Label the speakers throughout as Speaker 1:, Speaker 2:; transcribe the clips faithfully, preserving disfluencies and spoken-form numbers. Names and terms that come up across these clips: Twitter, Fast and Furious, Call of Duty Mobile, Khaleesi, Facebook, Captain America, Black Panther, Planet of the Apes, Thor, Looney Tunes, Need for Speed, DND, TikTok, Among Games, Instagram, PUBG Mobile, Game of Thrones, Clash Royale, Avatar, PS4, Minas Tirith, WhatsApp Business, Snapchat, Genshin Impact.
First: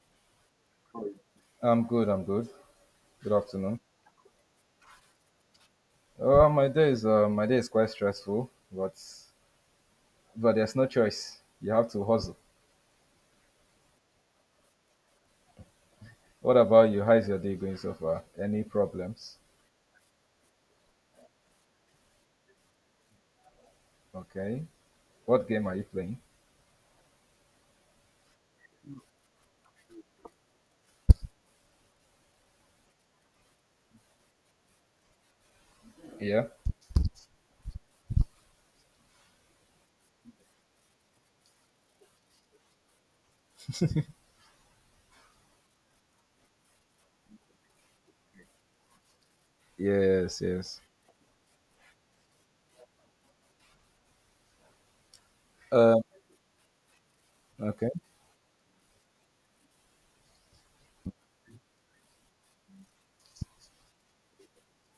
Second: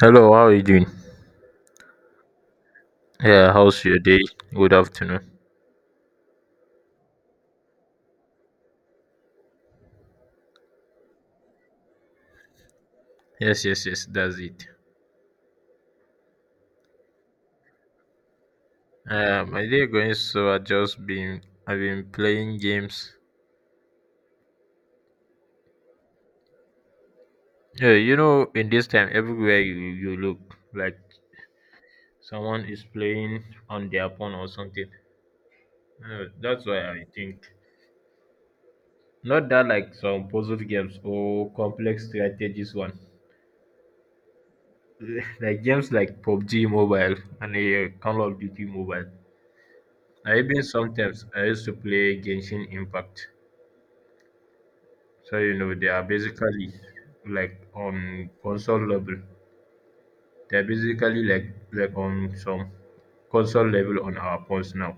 Speaker 1: Hello, how are you doing?
Speaker 2: I'm good. I'm good. Good
Speaker 1: Yeah,
Speaker 2: afternoon.
Speaker 1: how's your day? Good afternoon.
Speaker 2: Uh, my day is uh, my day is quite stressful, but but there's no choice. You have to hustle.
Speaker 1: Yes, yes, yes, that's it.
Speaker 2: What about you? How's your day going so far? Any problems?
Speaker 1: Uh, my day going so I just been I've been playing games.
Speaker 2: Okay. What game are you playing?
Speaker 1: Yeah, you know, in this time everywhere you you look, like someone is playing on their phone or something. Uh,
Speaker 2: Yeah.
Speaker 1: that's why I think not that like some puzzle games or complex strategies one, like games like PUBG Mobile and uh, Call of Duty Mobile. I
Speaker 2: Yes.
Speaker 1: even
Speaker 2: Yes.
Speaker 1: sometimes I used to play Genshin Impact. So you know they
Speaker 2: Um.
Speaker 1: are basically like
Speaker 2: Okay.
Speaker 1: on console level. They're basically like like on some console level on our phones now.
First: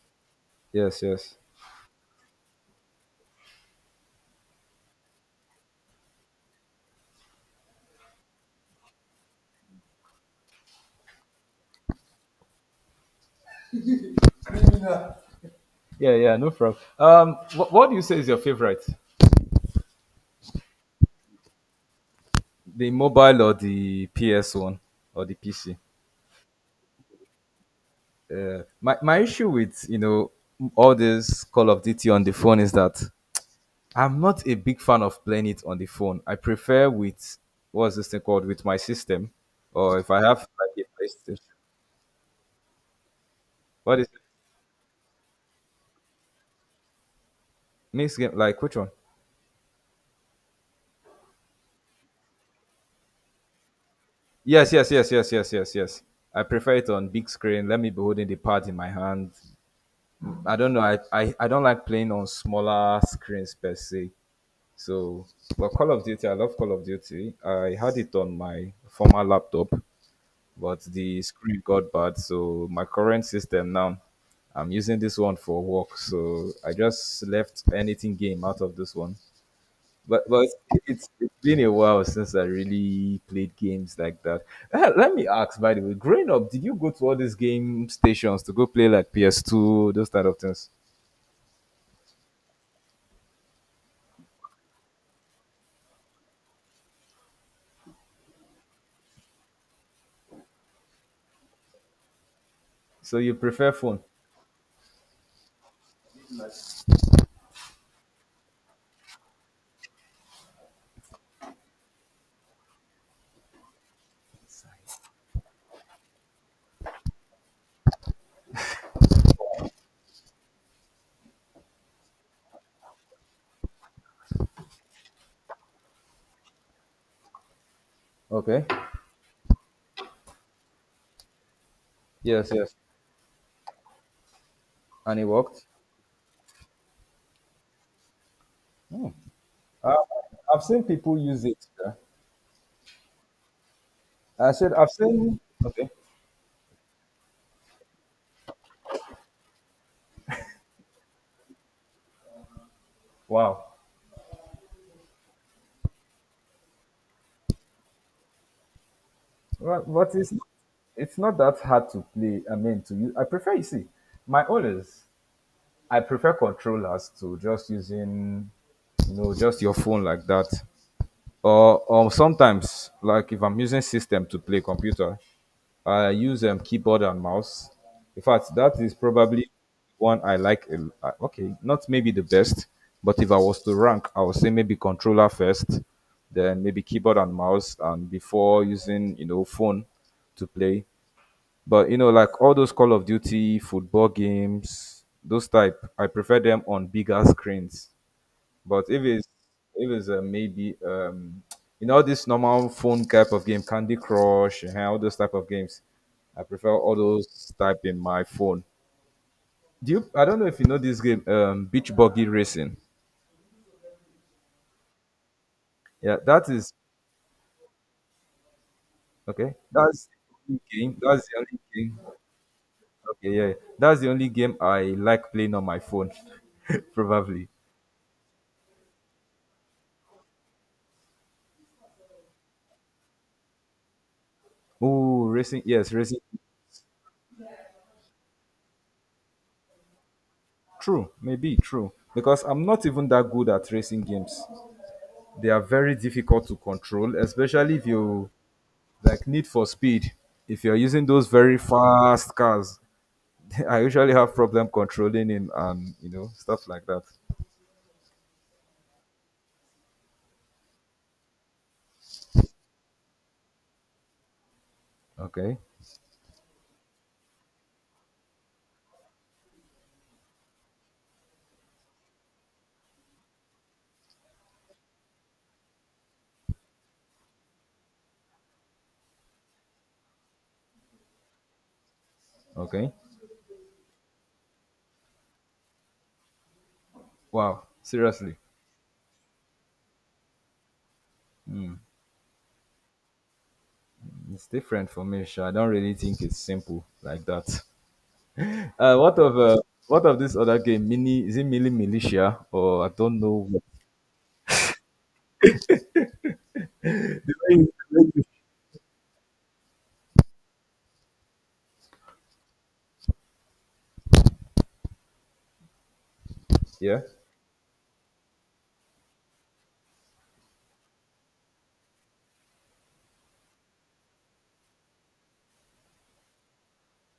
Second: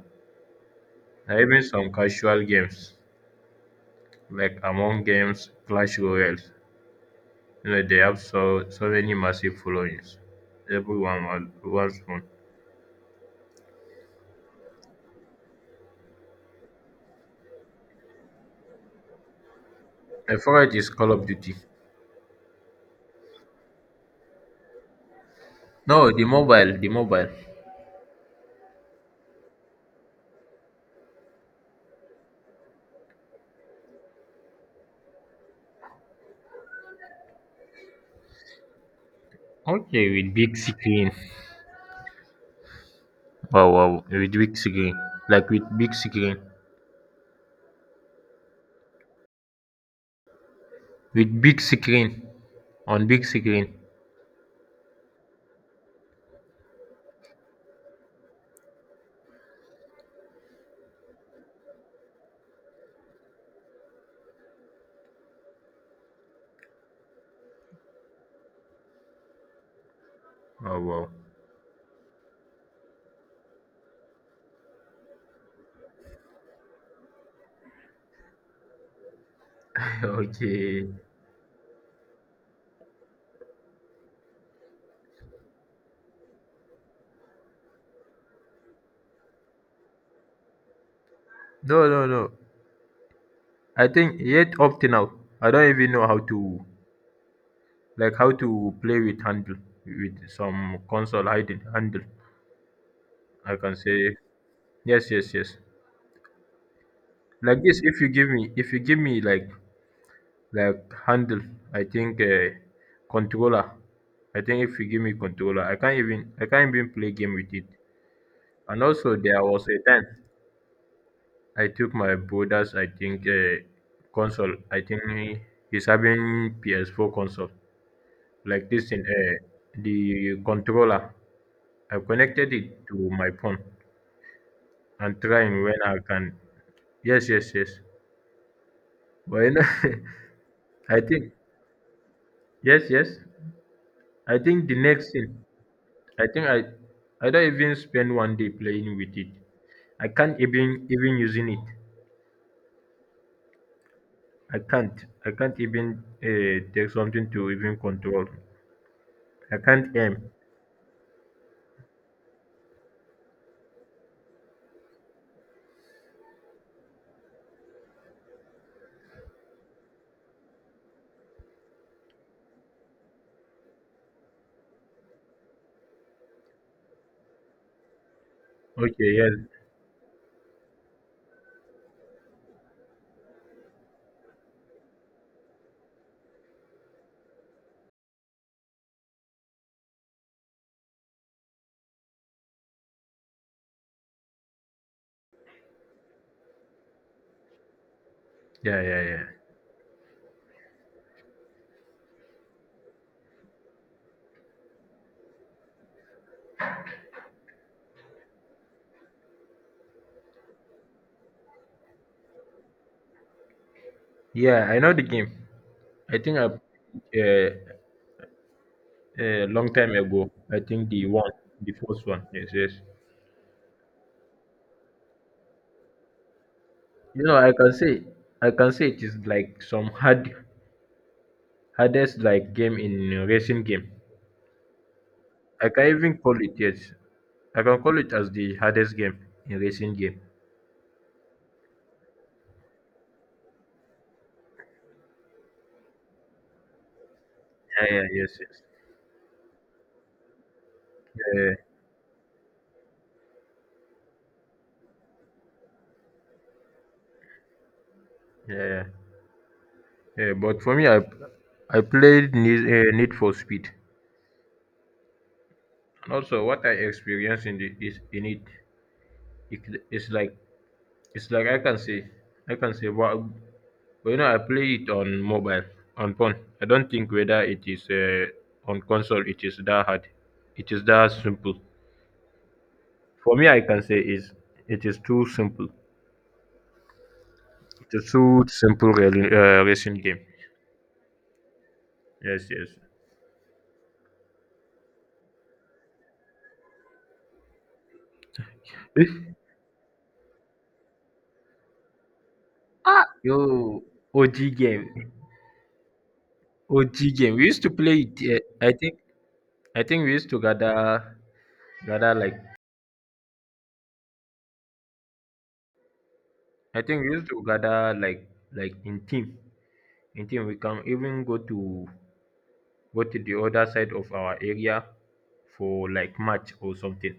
Speaker 2: Yes. Yes.
Speaker 1: And even some casual games like Among Games, Clash Royale. You know they have so so many massive followings. Everyone wants wants one.
Speaker 2: Yeah. Yeah. No problem. Um. What, what do you say is your favorite?
Speaker 1: My favorite is Call of Duty.
Speaker 2: The mobile or the P S one or the P C?
Speaker 1: No, the mobile, the mobile.
Speaker 2: Uh, my my issue with you know all this Call of Duty on the phone is that I'm not a big fan of playing it on the phone. I prefer with what's this thing called, with my system, or
Speaker 1: Okay,
Speaker 2: if I
Speaker 1: with
Speaker 2: have
Speaker 1: big
Speaker 2: like a
Speaker 1: screen.
Speaker 2: PlayStation.
Speaker 1: Wow,
Speaker 2: What
Speaker 1: wow,
Speaker 2: is it?
Speaker 1: with big screen, like with big screen.
Speaker 2: Next game? Like which one?
Speaker 1: With big screen. On big screen.
Speaker 2: Yes, yes, yes, yes, yes, yes, yes. I prefer it on big screen. Let me be holding the pad in my hand. I don't know. I, I, I don't like playing on smaller screens per se. So, but Call of Duty, I love Call of Duty. I had it on my former laptop,
Speaker 1: Oh
Speaker 2: but
Speaker 1: wow.
Speaker 2: the screen got bad. So my current system now, I'm using this one for work. So I just left anything game out of this one. But but
Speaker 1: Okay.
Speaker 2: it's it's been a while since I really played games like that. Eh, Let me ask, by the way, growing up, did you go to all these game stations to go play like P S two, those kind of things?
Speaker 1: No, no, no. I think yet up to now, I don't even know how to like how to play with handle with some console hidden handle.
Speaker 2: So you
Speaker 1: I
Speaker 2: prefer
Speaker 1: can
Speaker 2: phone?
Speaker 1: say yes, yes, yes. Like this, if you give me, if you give me like like handle, I think uh, controller. I think if you give me controller, I can't even I can't even play game with it. And also there was a time I took my brother's, I think, uh, console. I think he, he's having P S four console.
Speaker 2: Okay.
Speaker 1: Like this in uh, the controller. I've
Speaker 2: Yes,
Speaker 1: connected
Speaker 2: yes.
Speaker 1: it to my phone
Speaker 2: And
Speaker 1: and
Speaker 2: it
Speaker 1: trying
Speaker 2: worked.
Speaker 1: when I can. Yes, yes, yes. But you know,
Speaker 2: Uh, I've seen
Speaker 1: I
Speaker 2: people
Speaker 1: think
Speaker 2: use it. Yeah.
Speaker 1: yes, yes. I
Speaker 2: I
Speaker 1: think
Speaker 2: said
Speaker 1: the
Speaker 2: I've
Speaker 1: next thing.
Speaker 2: seen. Okay.
Speaker 1: I think I I don't even spend one day playing with it. I can't even even using it.
Speaker 2: Wow.
Speaker 1: I can't. I can't even uh, take something to even control. I
Speaker 2: Well,
Speaker 1: can't
Speaker 2: but
Speaker 1: aim.
Speaker 2: it's it's not that hard to play. I mean, to use. I prefer, you see, my own is I prefer controllers to just using you know just your phone like that. Or or sometimes, like if I'm using system to play computer, I use um, keyboard and mouse. In fact, that is
Speaker 1: Okay, yes.
Speaker 2: probably one I like. a l- uh, Okay, not maybe the best, but if I was to rank, I would say maybe controller first, then maybe keyboard and mouse, and before using you know phone to play. But you know, like all those Call of Duty football games, those type, I prefer them on bigger screens,
Speaker 1: Yeah,
Speaker 2: but if
Speaker 1: yeah, yeah.
Speaker 2: it's if it's uh, maybe um, you know, this normal phone type of game, Candy Crush, and all those type of games, I prefer all those type in my phone. Do you? I don't know if you know this game, um, Beach Buggy Racing.
Speaker 1: Yeah, I know the game.
Speaker 2: Yeah,
Speaker 1: I think I
Speaker 2: that is
Speaker 1: uh, a
Speaker 2: okay.
Speaker 1: long time
Speaker 2: That's
Speaker 1: ago.
Speaker 2: the
Speaker 1: I
Speaker 2: only
Speaker 1: think
Speaker 2: game.
Speaker 1: the
Speaker 2: That's
Speaker 1: one,
Speaker 2: the only
Speaker 1: the
Speaker 2: game.
Speaker 1: first one. Yes, yes.
Speaker 2: Okay, yeah, that's the only game I like playing on my phone,
Speaker 1: You know,
Speaker 2: probably.
Speaker 1: I can say I can say it is like some hard hardest like game in uh, racing game.
Speaker 2: Ooh, racing.
Speaker 1: I can
Speaker 2: Yes,
Speaker 1: even
Speaker 2: racing.
Speaker 1: call it yes. I can call it as the hardest game in racing game.
Speaker 2: True, maybe true, because I'm not even that good at racing games. They are very difficult to control, especially if
Speaker 1: Yeah, yeah,
Speaker 2: you
Speaker 1: yes, yes.
Speaker 2: like need for speed. If you're using those
Speaker 1: Yeah,
Speaker 2: very fast cars, I usually have problem controlling in and you know stuff like that.
Speaker 1: yeah, yeah. Yeah, but for me, I I played Need, uh, Need for Speed.
Speaker 2: Okay,
Speaker 1: And also, what I experienced in the, is in it it, it's like it's like I can say I can say but, but you know I play it on mobile on phone. I don't think whether it is uh, on console it is that hard. It is that simple.
Speaker 2: okay.
Speaker 1: For me, I can say is it is too simple.
Speaker 2: Wow,
Speaker 1: It is
Speaker 2: seriously,
Speaker 1: too simple really, uh, racing game. Yes, yes.
Speaker 2: it's different for me. Sha. I don't really think it's simple like that. Uh, what of
Speaker 1: Eh,
Speaker 2: uh, what of this other game? Mini, is it Mini Militia or I
Speaker 1: Ah,
Speaker 2: don't
Speaker 1: yo,
Speaker 2: know. what-
Speaker 1: O G game, O G
Speaker 2: The
Speaker 1: game. We
Speaker 2: way
Speaker 1: used to
Speaker 2: you-
Speaker 1: play
Speaker 2: the way
Speaker 1: it.
Speaker 2: you-
Speaker 1: Uh, I think I think we used to gather gather like I
Speaker 2: yeah.
Speaker 1: think we used to gather like like in team. I think we can even go to go to the other side of our area for like match or something.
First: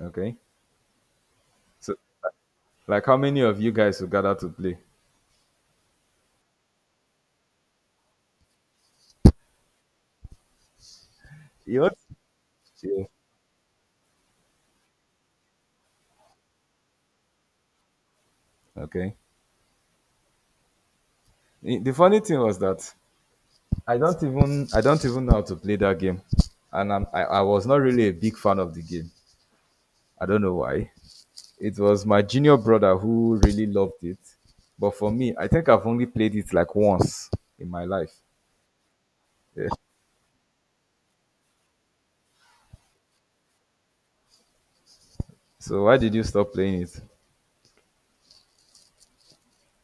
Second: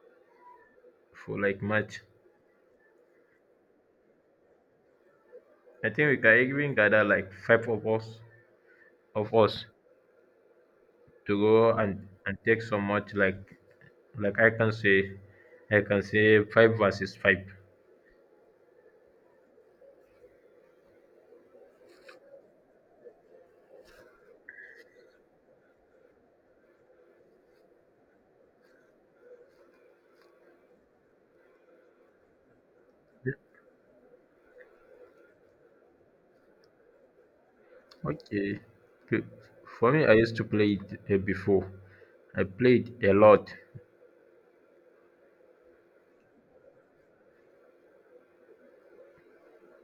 Speaker 2: Okay.
Speaker 1: For like
Speaker 2: So,
Speaker 1: match.
Speaker 2: like, how many of you guys will gather to play?
Speaker 1: I think we can even gather like five of us of us to go
Speaker 2: You want?
Speaker 1: and, and take some match like like I can say I can say five versus five.
Speaker 2: Okay. I- The funny thing was that I don't even I don't even know how to play that game, and I'm, I I was not really a big fan of the game. I don't know why. It was my junior brother who really loved it, but for me, I think I've only played it like once in my life.
Speaker 1: Okay. P-
Speaker 2: Yeah.
Speaker 1: For me I used to play it uh, before. I played a lot.
Speaker 2: So why did you stop playing it?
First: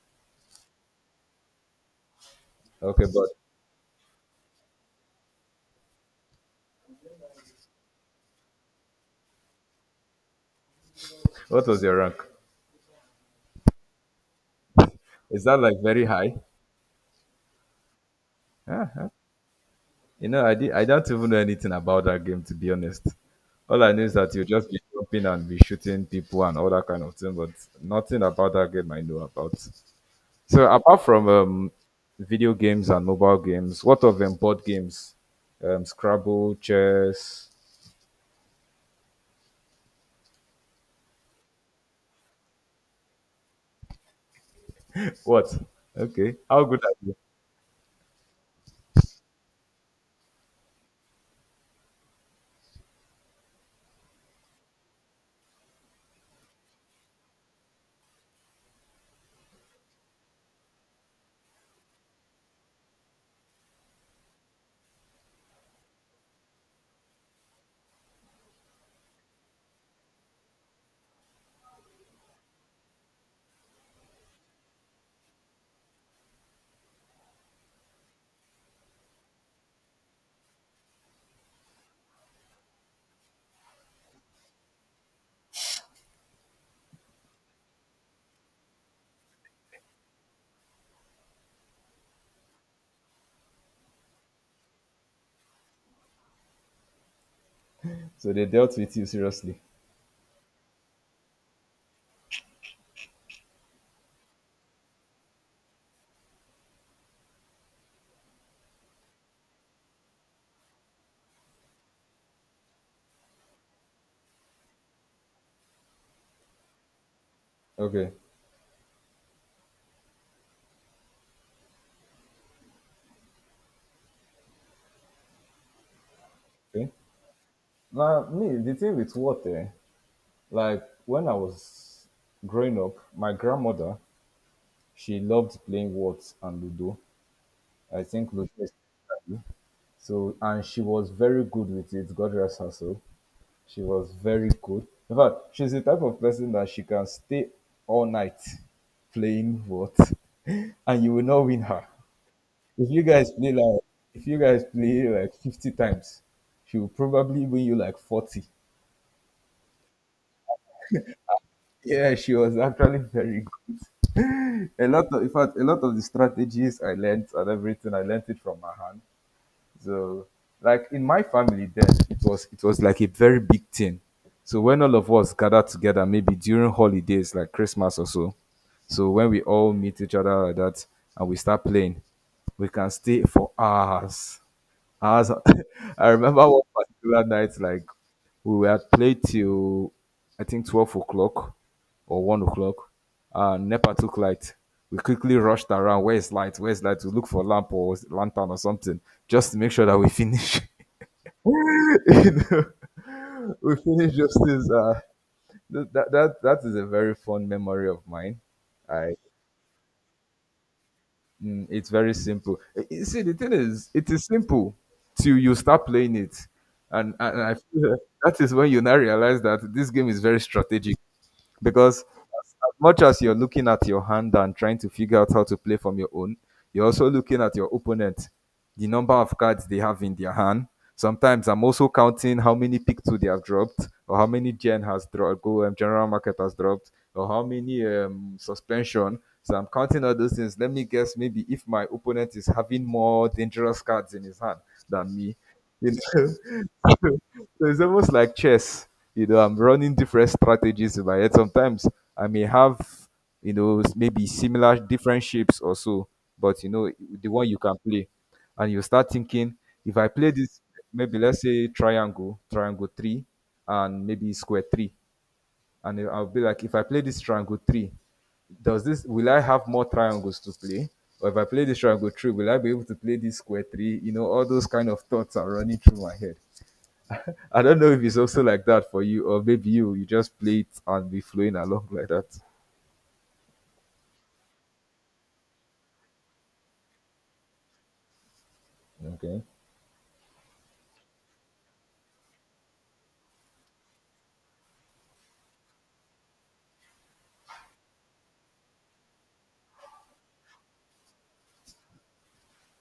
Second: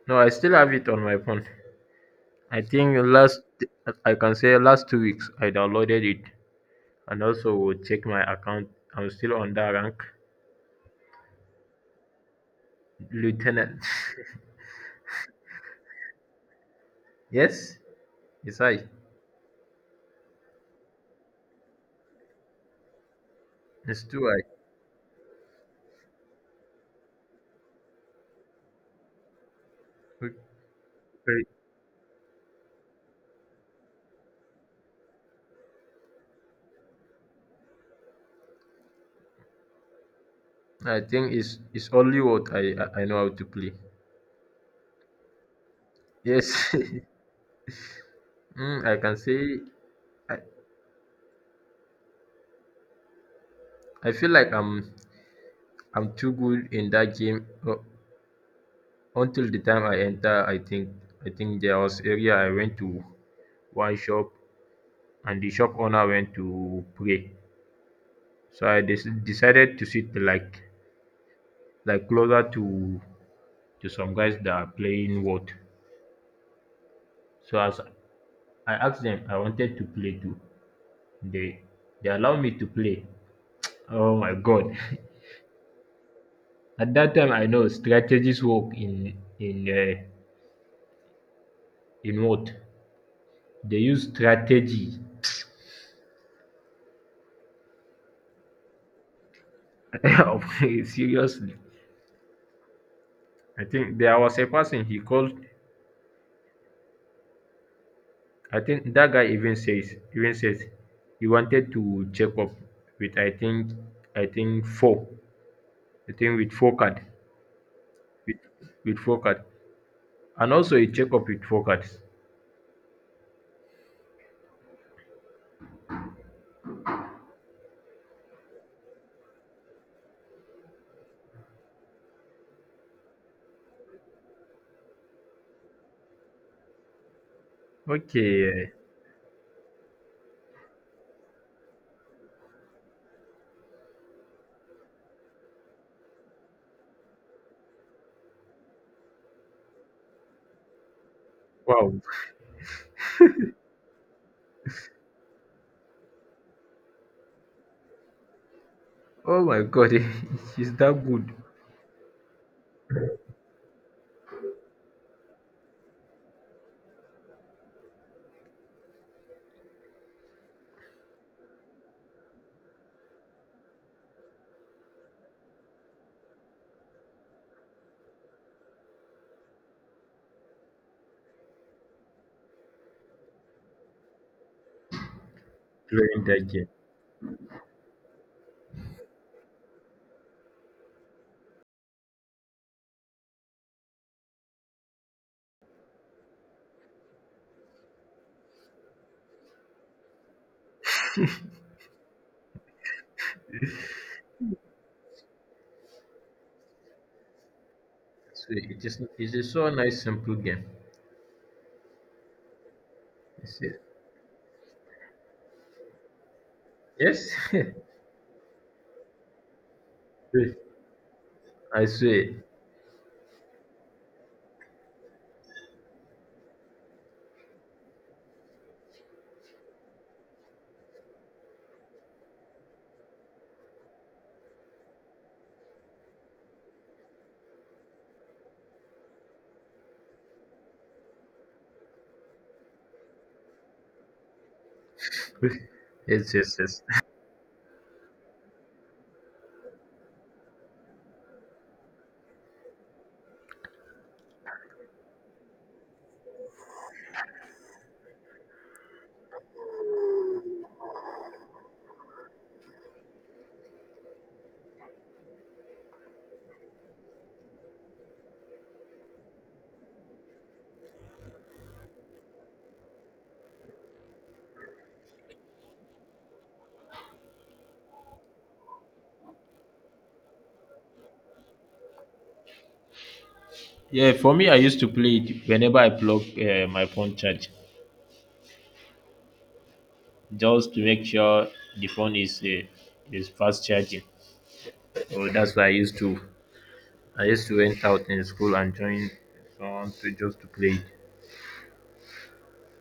Speaker 1: No, I still have it on my phone. I think
Speaker 2: Okay, but
Speaker 1: last I can say last two weeks I downloaded it and also will check my account. I'm still on that rank.
Speaker 2: what was your rank?
Speaker 1: Lieutenant.
Speaker 2: Is that like very high?
Speaker 1: Yes, it's I.
Speaker 2: Yeah. You know, I did, I don't even know anything about that game, to be honest. All I knew
Speaker 1: It's
Speaker 2: is
Speaker 1: two
Speaker 2: that
Speaker 1: I.
Speaker 2: you just be jumping and be shooting people and all that kind of thing, but nothing about that game I know about. So apart from
Speaker 1: Okay.
Speaker 2: um, video games and mobile games, what of them board games? Um, Scrabble, chess.
Speaker 1: I think it's it's only what I I I know how to play.
Speaker 2: What? Okay.
Speaker 1: Yes,
Speaker 2: How good are you?
Speaker 1: mm, I can say I, I feel like I'm I'm too good in that game uh, until the time I enter. I think I think there was area I went to one shop and the shop owner went to pray. So I des- decided to sit like like closer to to some guys that are playing what. So as I asked them, I wanted to play too. They they allowed me to play. Oh my god! At that time, I know strategies work in in uh, in what they use strategy.
Speaker 2: So they dealt with you seriously.
Speaker 1: Of- Seriously, I think there was a person he called. I think that guy even says even says he wanted to check up with I think I think four. I think with four card
Speaker 2: Okay.
Speaker 1: with with four card. And also a checkup with focus.
Speaker 2: Okay. Now, me, the thing with water, like when I was growing up, my grandmother, she loved playing Words and Ludo. I think Ludo
Speaker 1: Okay.
Speaker 2: especially. So, and she was very good with it. God rest her soul. She was very good. In fact, she's the type of person that she can stay all night playing Words, and you will not win her.
Speaker 1: Wow.
Speaker 2: If you guys play like, if you guys play like fifty times, she will probably win you like forty.
Speaker 1: Oh my god, it's that good
Speaker 2: Yeah, she was actually very good. A lot of, in fact a lot of, the strategies I learned and everything, I learned it from her hand. So, like in my family then, it was it was like a very big thing. So when all of us gathered together, maybe during holidays like Christmas or so, so when we all meet each other like that and we start playing, we can stay for hours. I was, I
Speaker 1: playing
Speaker 2: remember
Speaker 1: that
Speaker 2: one
Speaker 1: game.
Speaker 2: particular night, like we had played till I think twelve o'clock or one o'clock. Uh, Nepa took light. We quickly rushed around. Where's light? Where's light? To look for lamp or lantern or something, just to make sure that we finish. You know, we finish just this. Uh, th- that that that is a very fond memory of mine.
Speaker 1: So it is
Speaker 2: I
Speaker 1: it is so nice simple game.
Speaker 2: Mm, it's very simple. Eh, eh, See, the thing
Speaker 1: It's a-
Speaker 2: is, it is simple till you start playing it, and
Speaker 1: Yes.
Speaker 2: and I feel that that is when you now realize that this game is very strategic,
Speaker 1: I
Speaker 2: because
Speaker 1: swear.
Speaker 2: as as much as you're looking at your hand and trying to figure out how to play from your own, you're also looking at your opponent, the number of cards they have in their hand. Sometimes I'm also counting how many pick two they have dropped, or how many Gen has dropped, go um, general market has dropped, or how many um, suspension. So I'm counting all those things. Let me guess, maybe if my opponent is having more dangerous cards in his hand than me, you
Speaker 1: Yes, yes, yes.
Speaker 2: know. So it's almost like chess. You know, I'm running different strategies in my head. Sometimes I may have, you know, s- maybe similar different shapes or so, but you know, the one you can play. And you start thinking, if I play this, maybe let's say triangle, triangle three, and maybe square three. And I'll be like, if I play this triangle three, does this, will I have more triangles to play? Or if I play this triangle three, will I be able to play this square three? You know, all those kind of thoughts are running through my head. I don't know if it's also like that for you, or maybe you you just play it and be flowing along like that.
Speaker 1: Yeah, for me I used to play it whenever I plug uh, my phone charge.
Speaker 2: Okay.
Speaker 1: Just to make sure the phone is uh, is fast charging. So that's why I used to I used to went out in school and join someone to just to play it.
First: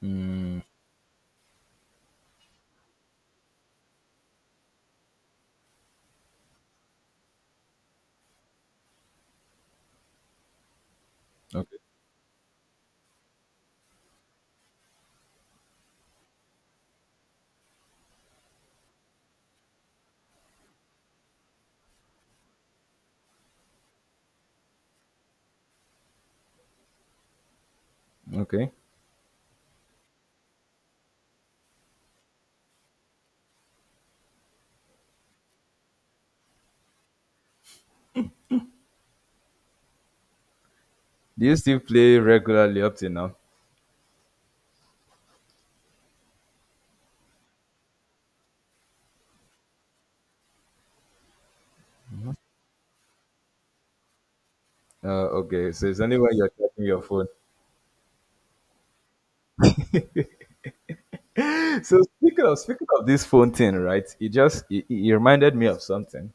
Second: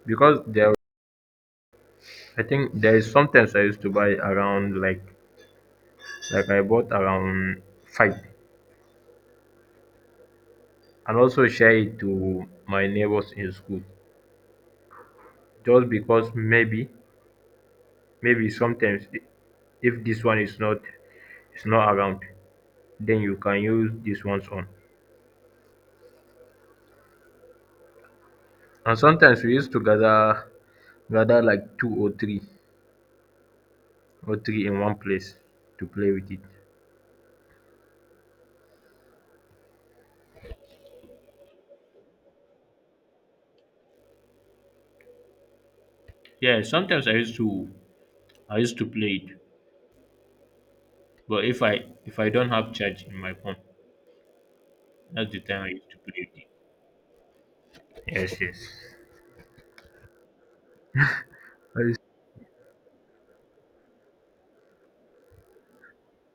Speaker 1: Because there I think there is sometimes I used to buy around like like I bought around five and also share
Speaker 2: Okay.
Speaker 1: it to my neighbors in school just because maybe maybe sometimes i- if this one is not is not around then you can use this one's on.
Speaker 2: Okay.
Speaker 1: And sometimes we used to gather gather like two or three or three in one place to play with it.
Speaker 2: Do you still play regularly up to now?
Speaker 1: Yeah, sometimes I used to I used to play it. But if I if I don't have charge in my phone,
Speaker 2: Uh,
Speaker 1: that's the time I
Speaker 2: okay. So
Speaker 1: used to
Speaker 2: it's only
Speaker 1: play
Speaker 2: when
Speaker 1: it.
Speaker 2: you're checking your phone.
Speaker 1: Yes, yes. I s-
Speaker 2: So speaking of speaking of this phone thing, right? It just it, it reminded me of something.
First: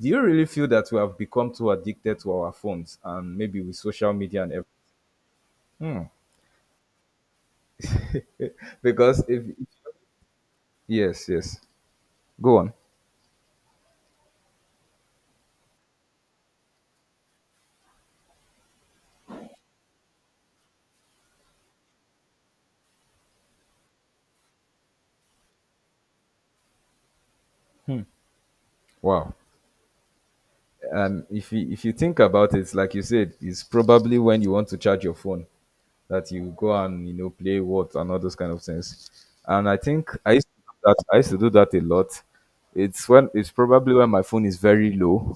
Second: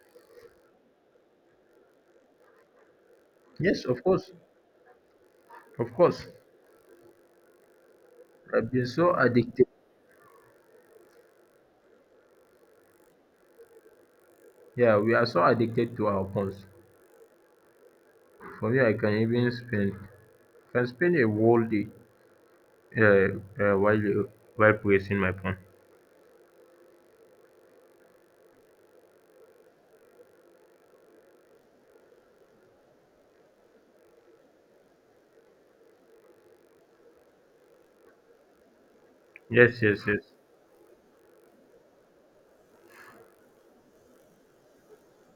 Speaker 2: Do you really feel that we have become too addicted to our phones, and maybe with
Speaker 1: Yes, of
Speaker 2: social
Speaker 1: course,
Speaker 2: media and
Speaker 1: of
Speaker 2: everything?
Speaker 1: course.
Speaker 2: Hmm.
Speaker 1: I've been so
Speaker 2: Because if
Speaker 1: addicted.
Speaker 2: yes, yes, go on.
Speaker 1: Yeah, we are so addicted to our phones. For me, I can even spend can spend a whole day uh, uh, while while pressing my phone.
Speaker 2: Wow. And if you, if you think about it, like you said, it's probably when you want to charge your phone that you go and you know play what and all those kind of things. And I
Speaker 1: Yes, yes,
Speaker 2: think
Speaker 1: yes.
Speaker 2: I used to do that. I used to do that a lot. It's when it's probably when my phone is very low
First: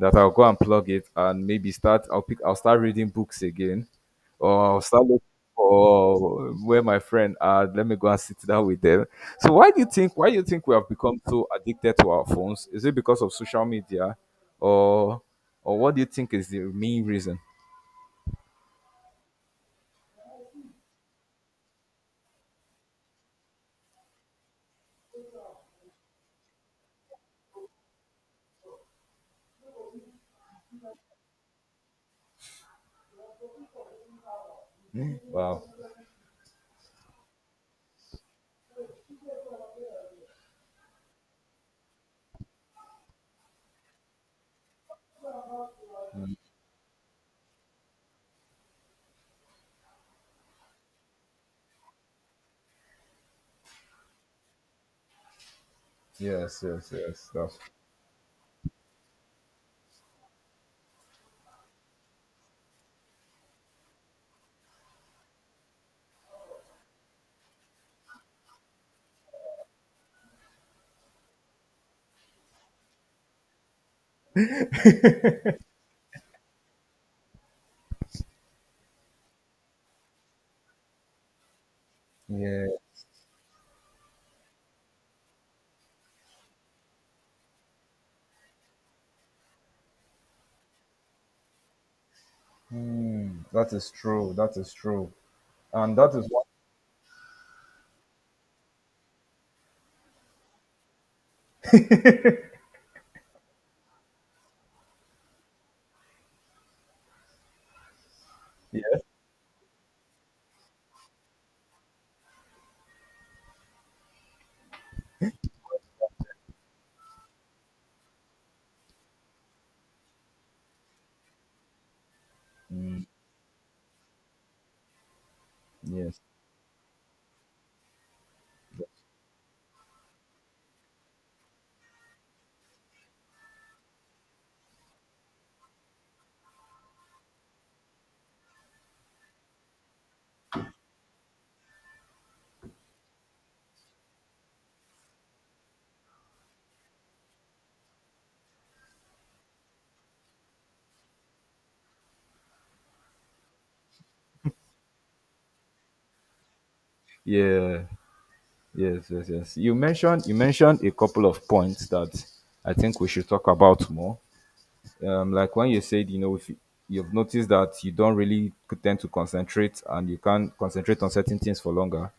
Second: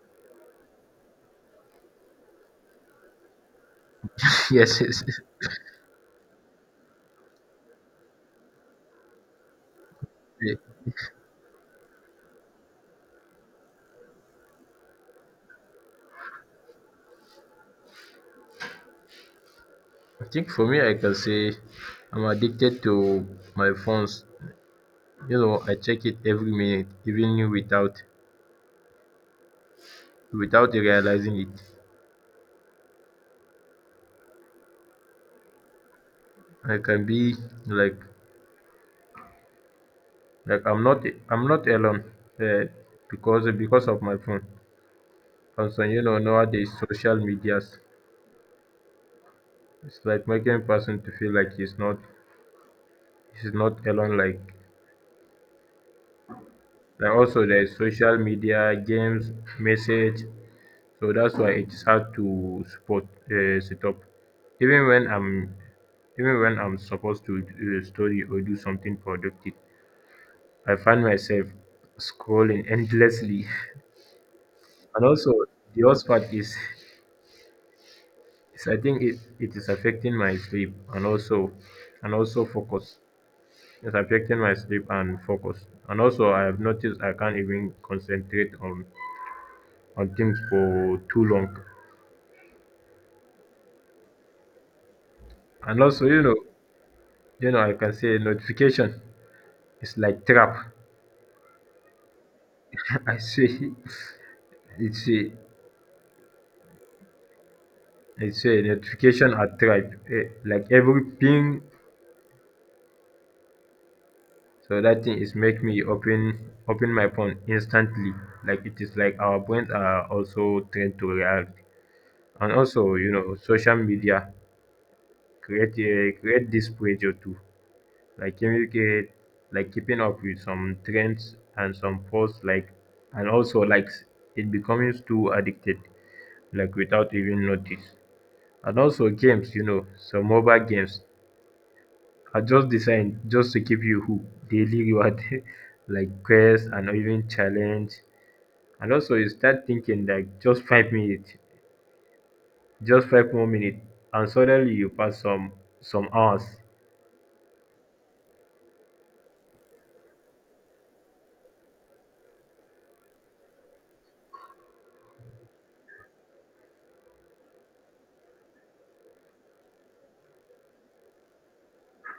Speaker 2: that I'll go and plug it and maybe start. I'll pick. I'll start reading books again, or I'll
Speaker 1: Yes, yes,
Speaker 2: start looking
Speaker 1: yes.
Speaker 2: for where my friend are. Let me go and sit down with them. So why do you think? Why do you
Speaker 1: Yeah.
Speaker 2: think we have become so addicted to our phones? Is it because of social media, or or what do you think is the main reason?
Speaker 1: I think for me, I can say I'm addicted to my phones. You know, I check it every minute, even without without realizing it.
Speaker 2: Wow.
Speaker 1: I can be like Like I'm not I'm not alone uh, because because of my phone. And so you know nowadays social medias it's like making person to feel like he's not he's not alone. Like
Speaker 2: Yes, yes,
Speaker 1: like
Speaker 2: yes.
Speaker 1: also
Speaker 2: That's
Speaker 1: there's social media, games, message. So that's why it's hard to support uh, sit up. Even when I'm even when I'm supposed to uh, study or do something productive, I find myself scrolling endlessly. And also, the worst part is yes, I think it, it is affecting my sleep and also and also
Speaker 2: yeah,
Speaker 1: focus. It's affecting my sleep and focus. And also I have noticed I can't even concentrate on on things for too long.
Speaker 2: mm, that is true. That is true,
Speaker 1: And
Speaker 2: and
Speaker 1: also,
Speaker 2: that
Speaker 1: you
Speaker 2: is
Speaker 1: know,
Speaker 2: what.
Speaker 1: you know, I can say notification. It's like trap. I say it's a it's a
Speaker 2: Yeah.
Speaker 1: notification at trap. Eh, like every ping, so that thing is make me open open my phone instantly. Like it is like our brains are also trained to react. And also, you know, social media create a,
Speaker 2: Yes.
Speaker 1: create this pressure too, like communicate, like keeping up with some trends and some posts, like, and also like s- it becomes too addicted, like without even notice. And also games, you know, some mobile games are just designed just to keep you hooked, daily reward, like quest and even challenge. And also you start thinking like just five minutes. Just five more minutes and suddenly you pass some some hours.
Speaker 2: Yeah. Yes. Yes. Yes. You mentioned you mentioned a couple of points that I think we should talk about more. Um, like when you said, you know, if you, you've noticed that you don't really tend to concentrate and you can't concentrate on certain things for longer.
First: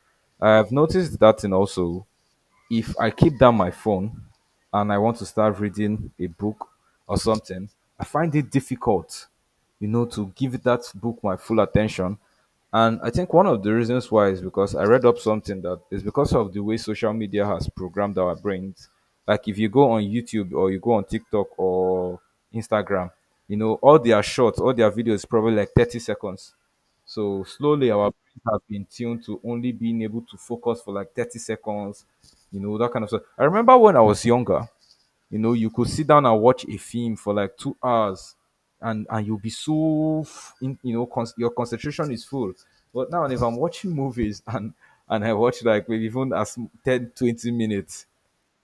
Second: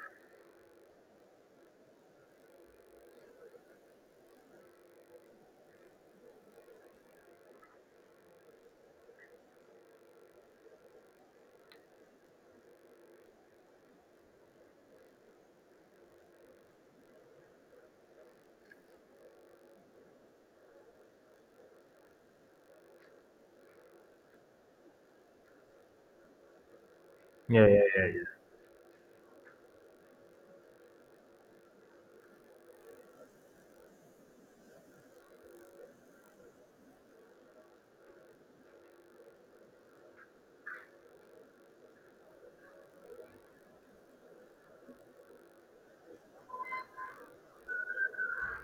Speaker 2: I've noticed that, and also, if I keep down my phone and I want to start reading a book or something, I find it difficult, you know, to give that book my full attention. And I think one of the reasons why is because I read up something that is because of the way social media has programmed our brains. Like if you go on YouTube or you go on TikTok or Instagram, you know, all their shorts, all their videos probably like thirty seconds. So
Speaker 1: Yeah, yeah,
Speaker 2: slowly
Speaker 1: yeah,
Speaker 2: our
Speaker 1: yeah.
Speaker 2: brains have been tuned to only being able to focus for like thirty seconds, you know, that kind of stuff. I remember when I was younger, you know, you could sit down and watch a film for like two hours, and and you'll be so, f- in, you know, con- your concentration is full. But now, if I'm watching movies and and I watch like maybe even as m- ten, twenty minutes,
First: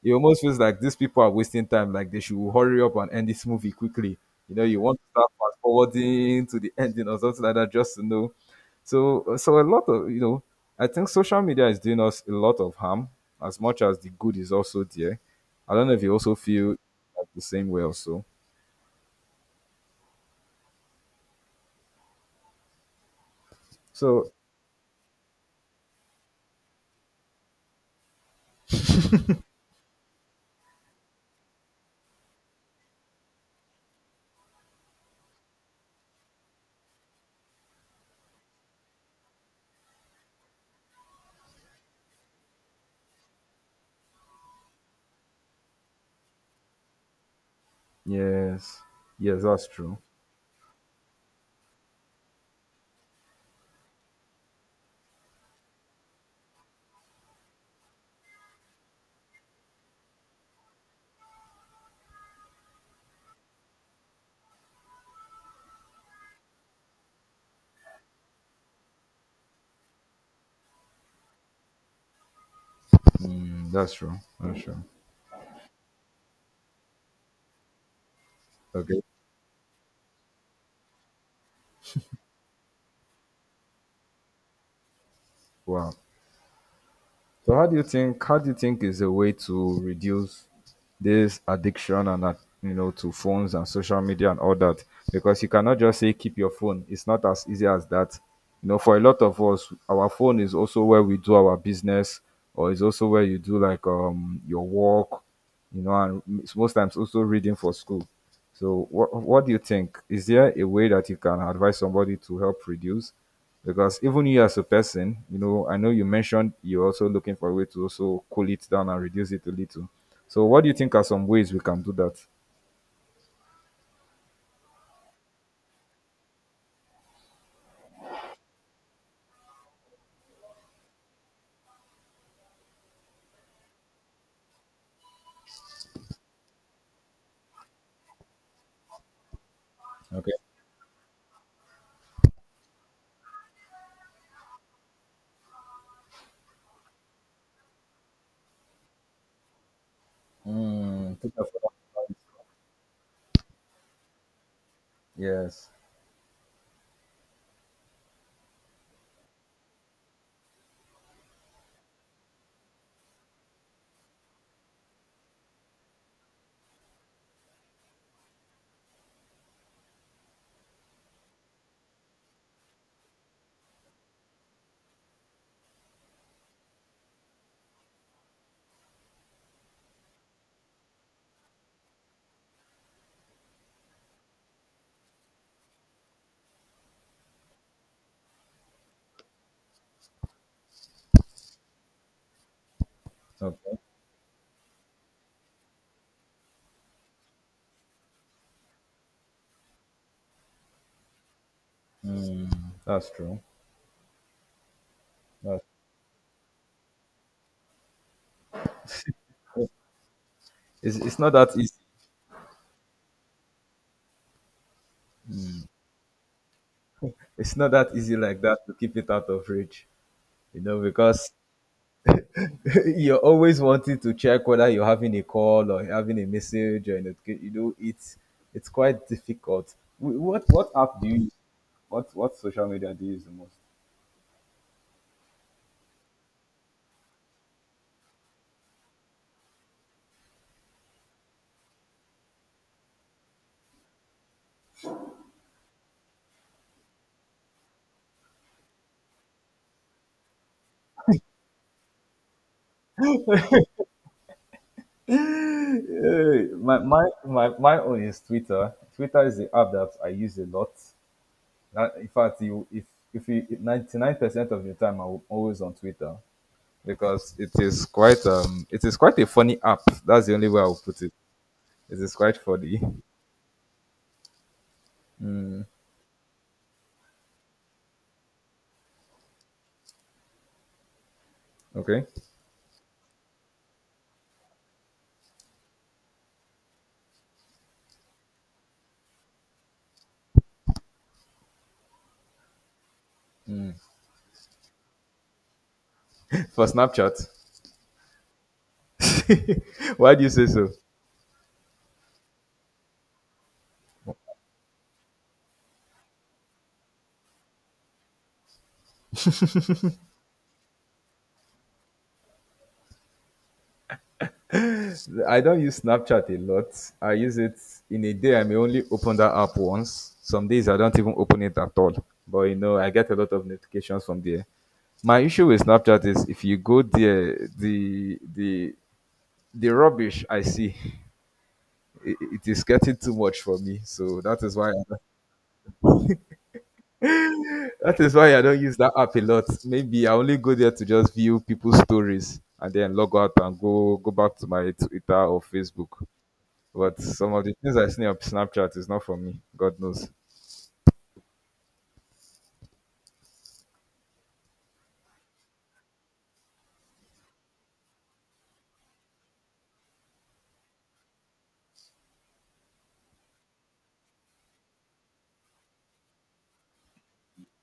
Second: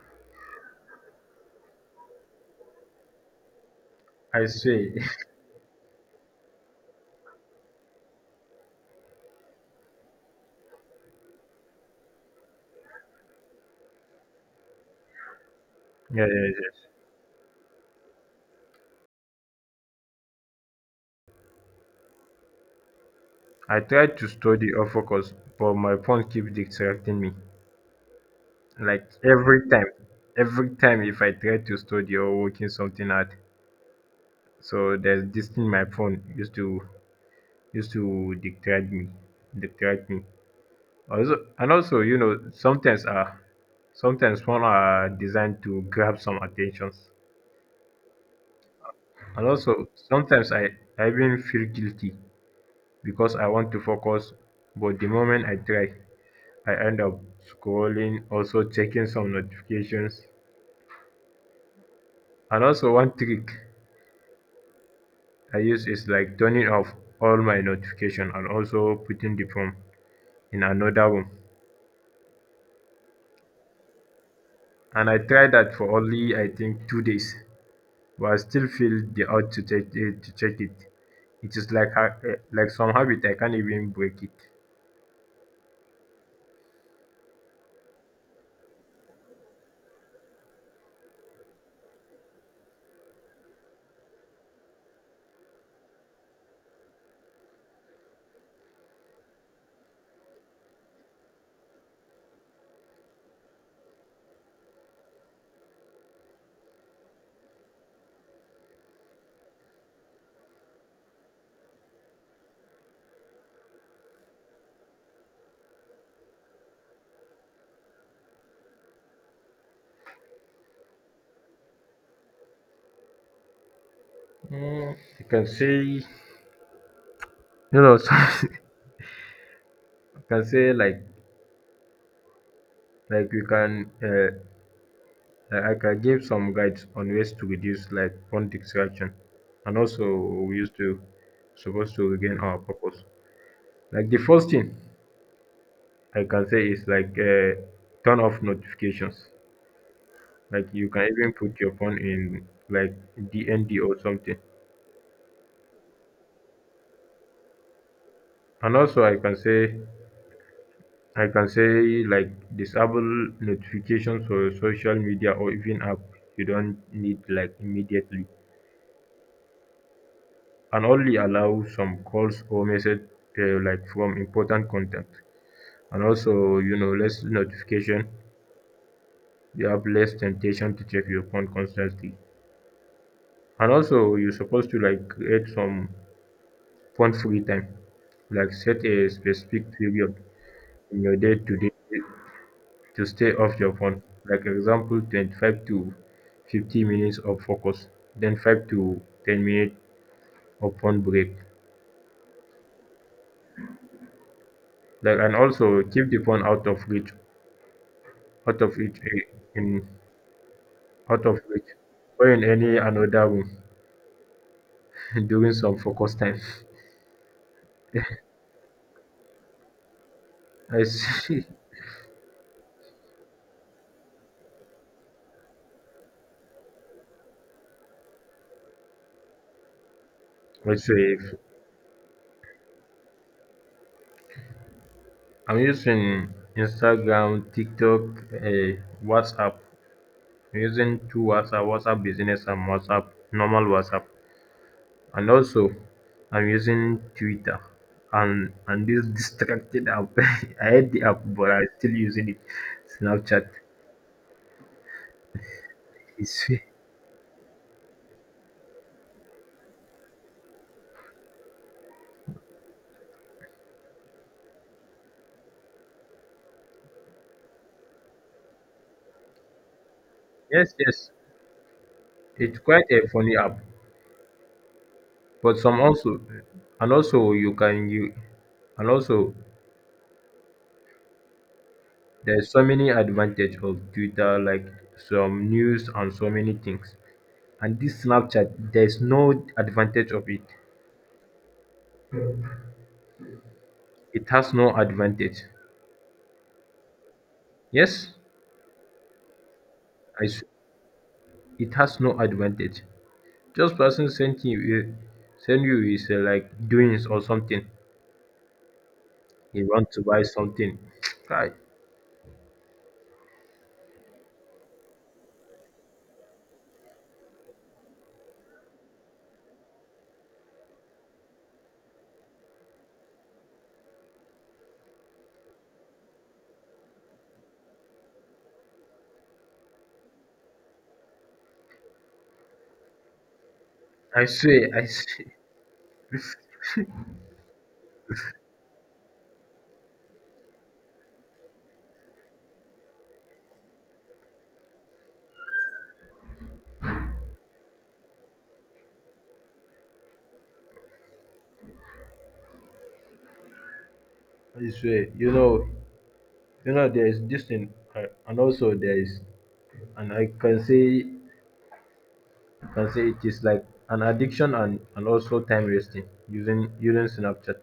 Speaker 2: it almost feels like these people are wasting time. Like they should hurry up and end this movie quickly.
Speaker 1: I
Speaker 2: You know, you
Speaker 1: swear.
Speaker 2: want to start fast forwarding to the ending or something like that, just to know. So, uh, so a lot of you know, I think social media is doing us a lot of harm, as much as the good is also there. I don't know if you
Speaker 1: Yeah,
Speaker 2: also
Speaker 1: yeah,
Speaker 2: feel
Speaker 1: yeah.
Speaker 2: like the same way also.
Speaker 1: I try to
Speaker 2: So
Speaker 1: study or focus, but my phone keeps distracting me. Like every time, every time if I try to study or working something out, so there's this thing my phone used to used to distract me, distract me. Also, and also, you know, sometimes uh, sometimes phone are designed to grab some attentions.
Speaker 2: yes, yes,
Speaker 1: And
Speaker 2: that's
Speaker 1: also,
Speaker 2: true.
Speaker 1: sometimes I, I even feel guilty because I want to focus, but the moment I try, I end up scrolling, also checking some notifications. And also, one trick I use is like turning off all my notification and also putting the phone in another room.
Speaker 2: Mm, that's true. That's true.
Speaker 1: And I tried that for only, I think, two days, but I still
Speaker 2: Okay.
Speaker 1: feel the urge to check it. To check it. It is like ha- eh, like some habit I can't even break it.
Speaker 2: Wow. So how do you think how do you think is a way to reduce this addiction and uh, you know to phones and social media and all that? Because you cannot just say keep your phone. It's not as easy as that. You know, for a lot of us, our phone is also where we do our business, or is also where you do like um your work, you know, and it's most times also reading for school. So what what do you think? Is there a way that you can advise somebody to help reduce? Because even you as a person, you know, I know you mentioned you're also looking for a way to also cool it down and reduce it a little. So, what do you think are some ways we can do that?
Speaker 1: Mm, I can say you know some, can say like like you can uh, like I can give some guides on ways to reduce like phone distraction and also
Speaker 2: Okay.
Speaker 1: we used to supposed to regain our purpose. Like the first thing I can say is like uh, turn off notifications. Like you can
Speaker 2: Mm, put
Speaker 1: even
Speaker 2: your
Speaker 1: put
Speaker 2: phone.
Speaker 1: your phone in like D N D or something.
Speaker 2: Yes.
Speaker 1: And also I can say I can say like disable notifications for social media or even app you don't need like immediately. And only allow some calls or message uh, like from important contact. And also, you know, less notification, you have less temptation to check your phone constantly. And also you're supposed to like create some phone free time, like set a specific period in your day to day to stay off your
Speaker 2: Okay.
Speaker 1: phone. Like example, twenty-five to fifty minutes of focus, then five to ten minutes of phone break.
Speaker 2: That's true.
Speaker 1: Like and
Speaker 2: That's,
Speaker 1: also keep the phone out of reach, out of reach, eh, in.
Speaker 2: it's, it's
Speaker 1: Out
Speaker 2: not
Speaker 1: of
Speaker 2: that
Speaker 1: which,
Speaker 2: easy.
Speaker 1: or in any another room during some focus time.
Speaker 2: It's not that easy like that to keep it out of reach, you know,
Speaker 1: I
Speaker 2: because
Speaker 1: see.
Speaker 2: you're always wanting to check whether you're having a call or having a message or a notifica- you know it's it's quite difficult. Wh- what what
Speaker 1: I
Speaker 2: app do you
Speaker 1: see.
Speaker 2: use? What what social media do you use the
Speaker 1: I'm using Instagram, TikTok, uh, WhatsApp. I'm using two WhatsApp, WhatsApp Business and WhatsApp, normal WhatsApp, and also I'm using Twitter. And and this distracted app. I hate the app, but I'm still using it. Snapchat.
Speaker 2: most? Eh,
Speaker 1: It's,
Speaker 2: my, my my my own is Twitter. Twitter is the app that I use a lot. Uh, in fact you if if you, 99 percent of the time I'm always on Twitter because it is quite um it is quite a funny app. That's the only way I
Speaker 1: yes,
Speaker 2: will put
Speaker 1: yes.
Speaker 2: it. It is quite
Speaker 1: It's
Speaker 2: funny.
Speaker 1: quite a funny app. But some also, and also you can you, and also
Speaker 2: Okay.
Speaker 1: there's so many advantage of Twitter, like some news and so many things. And this Snapchat, there's no advantage of it. It has no advantage.
Speaker 2: For Snapchat.
Speaker 1: Yes,
Speaker 2: Why do
Speaker 1: I
Speaker 2: you
Speaker 1: s
Speaker 2: say so?
Speaker 1: it has no advantage. Just person sent you, eh, send you is uh, like doings or something. You want to buy something. I,
Speaker 2: I don't use Snapchat a lot. I use it in a day. I may only open that app once. Some days I don't even open it at all. But you know, I get a lot of notifications from there. My issue with Snapchat is if you go there, the the the rubbish I see, it, it is getting too much for me. So
Speaker 1: I
Speaker 2: that is
Speaker 1: swear,
Speaker 2: why
Speaker 1: I swear,
Speaker 2: that is why I don't use that app a lot. Maybe I only go there to just view people's stories and then log out and go go back to my Twitter or Facebook. But some of the things I see on Snapchat is not for me. God knows.
Speaker 1: I swear. You know, You know, there is this thing, uh, and also there is, and I can say, I can say it is like an addiction and, and also time wasting using using Snapchat.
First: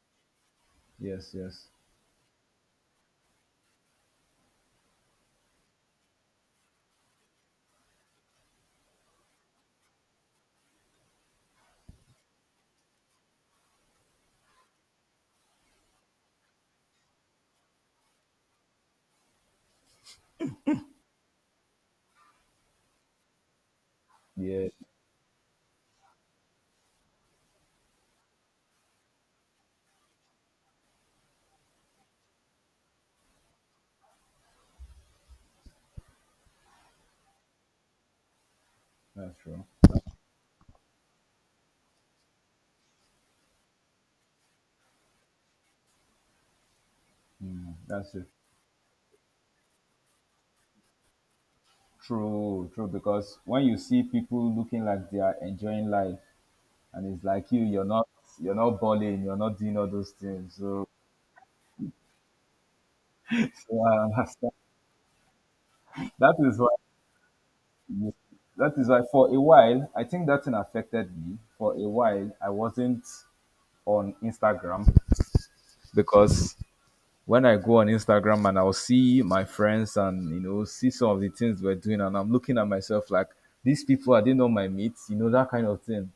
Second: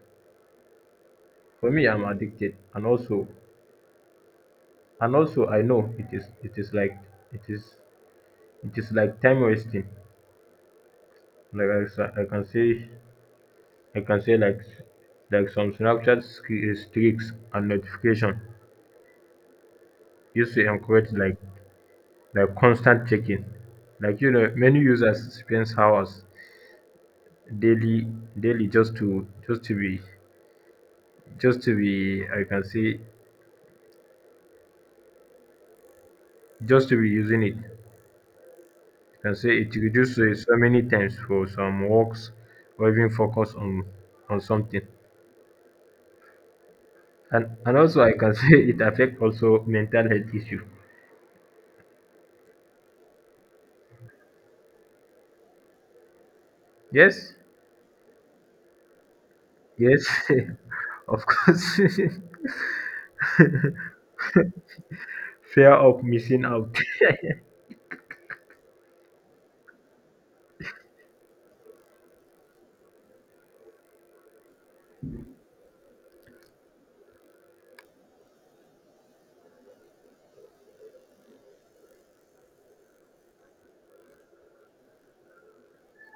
Speaker 2: Yes, yes.
Speaker 1: For me, I'm addicted, and also, and also I know it is it is like it is, it is like time wasting. Like I, sa- I can say, I can say like like some Snapchat sk- streaks and notification used to encourage like like constant checking. Like you know,
Speaker 2: Yeah,
Speaker 1: many users spend hours, daily daily, just to just to be just to be I can say just to be using it. I
Speaker 2: that's
Speaker 1: can say
Speaker 2: true.
Speaker 1: it reduces waste so many times for some works or even focus on on something. And
Speaker 2: Mm,
Speaker 1: and also I
Speaker 2: that's it.
Speaker 1: can say it affect also mental health issue.
Speaker 2: True, true. Because when you see people looking like they are enjoying life and it's
Speaker 1: Yes,
Speaker 2: like you, you're not you're not balling, you're not doing all those
Speaker 1: yes,
Speaker 2: things. So,
Speaker 1: of course.
Speaker 2: so I understand.
Speaker 1: Fear of
Speaker 2: That
Speaker 1: missing
Speaker 2: is
Speaker 1: out.
Speaker 2: why that is why for a while, I think that thing affected me. For a while, I wasn't on Instagram because when I go on Instagram and I'll see my friends and you know see some of the things we're doing, and I'm looking at myself like these people are they not my mates, you know that kind of thing.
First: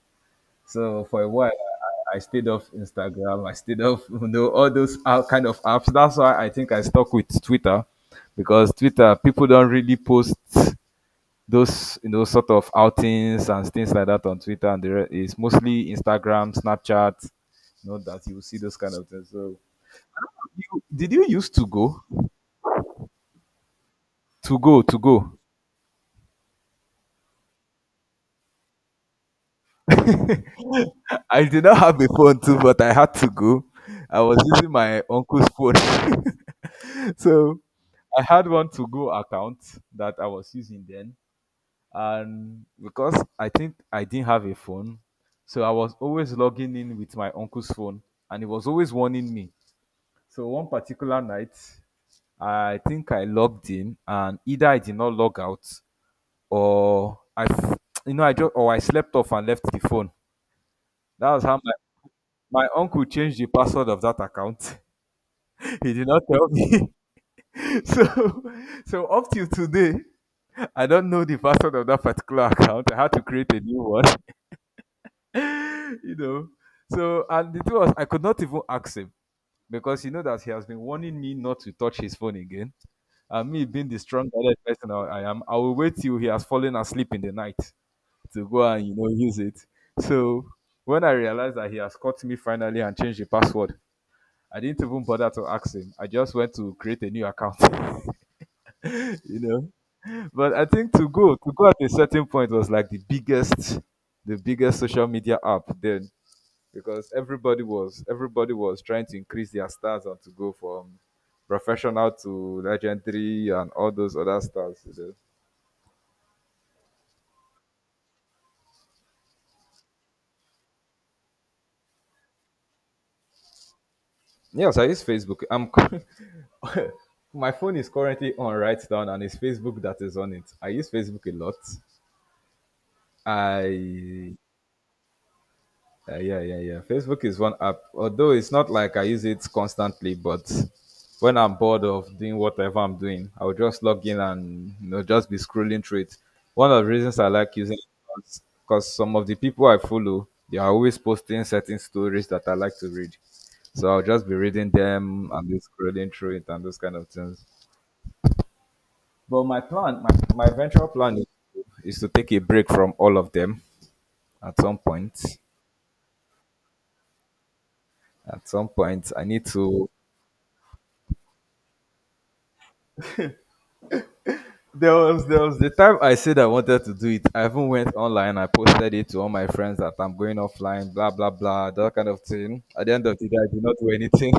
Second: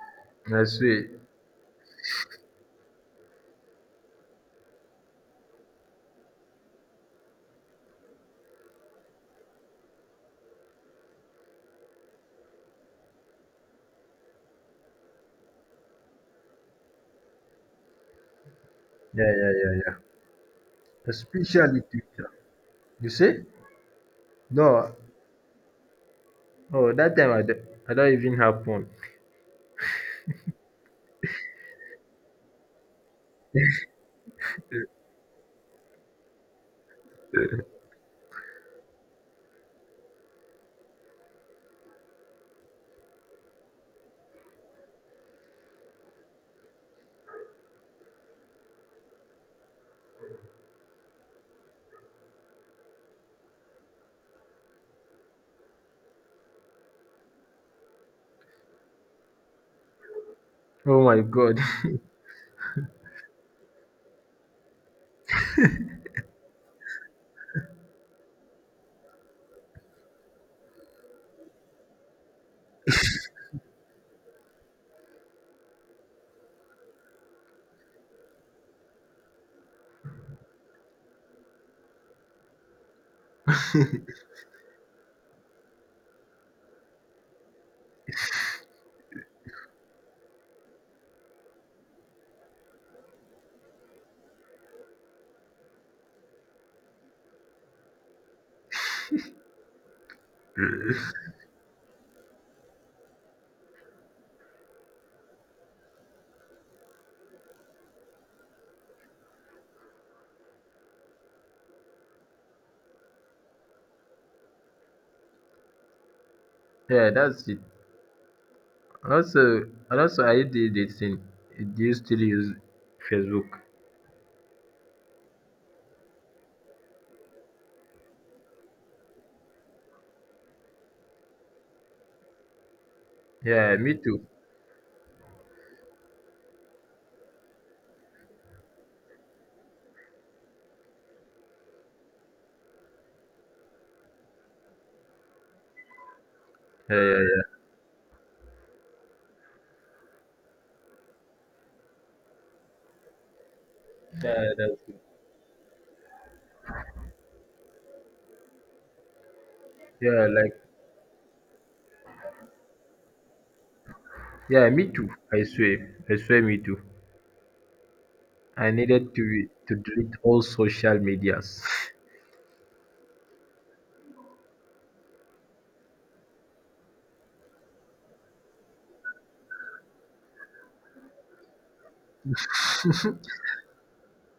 Speaker 1: I
Speaker 2: So
Speaker 1: see.
Speaker 2: for a while, I, I stayed off Instagram, I stayed off you know all those out- kind of apps. That's why I think I stuck with Twitter because Twitter people don't really post those you know sort of outings and things like that on Twitter, and the re- it's mostly Instagram, Snapchat. You know that you will see those kind of things.
Speaker 1: Yeah, yeah,
Speaker 2: So,
Speaker 1: yeah, yeah.
Speaker 2: you, did you used to
Speaker 1: Especially
Speaker 2: go?
Speaker 1: Twitter. You see?
Speaker 2: To go,
Speaker 1: No,
Speaker 2: to go.
Speaker 1: no. That time I d- I don't even have phone.
Speaker 2: I did not have a phone too, but I had to go. I was using my uncle's phone. So I had one to go account that I was using then. And because I think I didn't have a phone, so I was always logging in with my uncle's phone and he was always warning me. So one particular night, I think I logged in and either I did not log out or I, f- you know, I just, or I slept off and left the phone.
Speaker 1: Oh my
Speaker 2: That was
Speaker 1: god.
Speaker 2: how my my uncle changed the password of that account. He did not tell me. So, so up till today, I don't know the password of that particular account. I had to create a new one. You know. So, and the thing was, I could not even ask him because you know that he has been warning me not to touch his phone again. And me being the strong-headed person I I am, I will wait till he has fallen asleep in the night to go and you know use it. So when I realized that he has caught me finally and changed the password, I didn't even bother to ask him. I just went to create a new account, you know. But I think to go to go at a certain point was like the biggest, the biggest social media app then because everybody was everybody was trying to increase their stars and to go from professional to legendary and all those other stars. You know.
Speaker 1: Yeah, that's it. And also, and also, I did this thing. Do you still use Facebook?
Speaker 2: Yes, I use Facebook. I'm cu- my phone is currently on right down and it's Facebook that is on it. I use Facebook a lot.
Speaker 1: Yeah, me too.
Speaker 2: I Uh, yeah, yeah, yeah. Facebook is one app, although it's not like I use it constantly, but when I'm bored of doing whatever I'm doing, I'll just log in and you know just be scrolling through it. One of the
Speaker 1: Yeah,
Speaker 2: reasons
Speaker 1: yeah,
Speaker 2: I like
Speaker 1: yeah.
Speaker 2: using it is because some of the people I follow, they are always posting certain stories that I like to read. So I'll just be
Speaker 1: Yeah,
Speaker 2: reading
Speaker 1: that's it.
Speaker 2: them and be scrolling through it and those kind of things. But my plan,
Speaker 1: Yeah,
Speaker 2: my, my
Speaker 1: like,
Speaker 2: eventual plan is, is to take a break from all of them at
Speaker 1: yeah,
Speaker 2: some
Speaker 1: me too.
Speaker 2: point.
Speaker 1: I swear, I swear, me too.
Speaker 2: At some
Speaker 1: I
Speaker 2: point,
Speaker 1: needed to
Speaker 2: I need
Speaker 1: re- to
Speaker 2: to.
Speaker 1: delete all social medias.
Speaker 2: There was there was the time I said I wanted to do it. I even went online. I posted it to all my friends that I'm going offline, blah blah blah, that kind of thing. At the end of the day, I did not do anything.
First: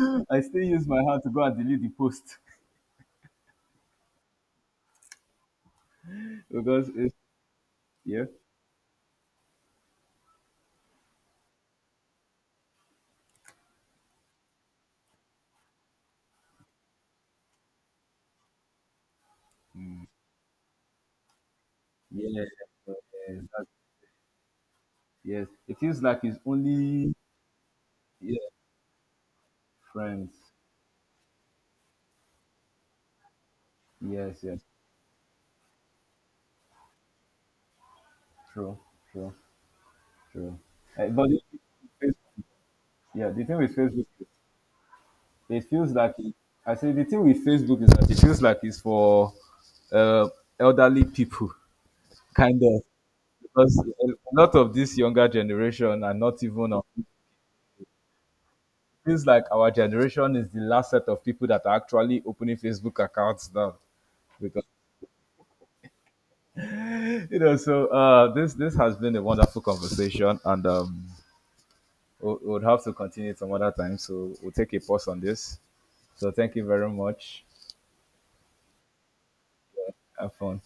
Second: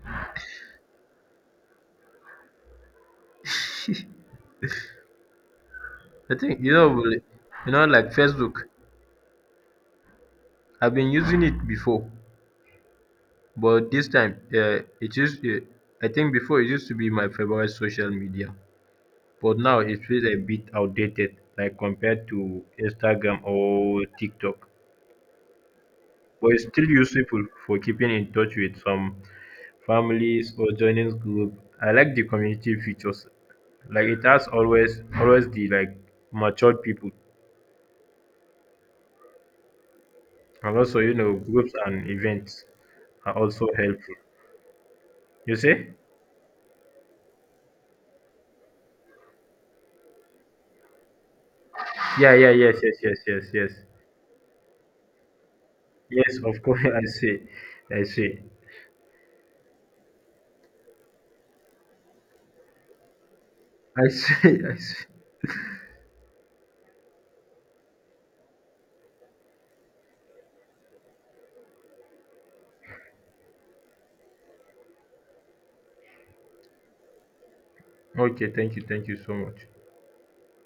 Speaker 2: I still use my hand to go and delete the post.
Speaker 1: I think you know,
Speaker 2: Because it's
Speaker 1: really— you know, like
Speaker 2: yeah,
Speaker 1: Facebook. I've been using it before, but this time, uh, it used. Uh, I think before it used to be my favorite social media. But now it feels a bit outdated, like compared
Speaker 2: yeah, yes,
Speaker 1: to Instagram
Speaker 2: that-
Speaker 1: or TikTok.
Speaker 2: yes. It feels like it's
Speaker 1: But it's still
Speaker 2: only
Speaker 1: useful for keeping in
Speaker 2: yeah,
Speaker 1: touch with some
Speaker 2: friends.
Speaker 1: families or joining group. I like the community features. Like it
Speaker 2: Yes,
Speaker 1: has
Speaker 2: yes,
Speaker 1: always always the like matured people.
Speaker 2: true, true, true.
Speaker 1: And also,
Speaker 2: Uh,
Speaker 1: you
Speaker 2: but
Speaker 1: know, groups and
Speaker 2: the-
Speaker 1: events
Speaker 2: yeah,
Speaker 1: are
Speaker 2: the thing
Speaker 1: also
Speaker 2: with Facebook.
Speaker 1: helpful. You
Speaker 2: It
Speaker 1: see?
Speaker 2: feels like it, I say the thing with Facebook is that it feels like it's for uh, elderly people,
Speaker 1: Yeah, yeah,
Speaker 2: kind
Speaker 1: yes,
Speaker 2: of,
Speaker 1: yes, yes, yes, yes.
Speaker 2: because a lot of this younger generation are
Speaker 1: Yes,
Speaker 2: not
Speaker 1: of
Speaker 2: even. On,
Speaker 1: course. I see. I see.
Speaker 2: it feels like our generation is the last set of people that are actually opening Facebook accounts now.
Speaker 1: I see.
Speaker 2: Because
Speaker 1: I see.
Speaker 2: you know, so uh, this this has been a wonderful conversation, and um, we'll, we'll have to continue some other time. So we'll take a pause on this. So thank you very much.
Speaker 1: Okay, thank you, thank you so much.
Speaker 2: Have fun.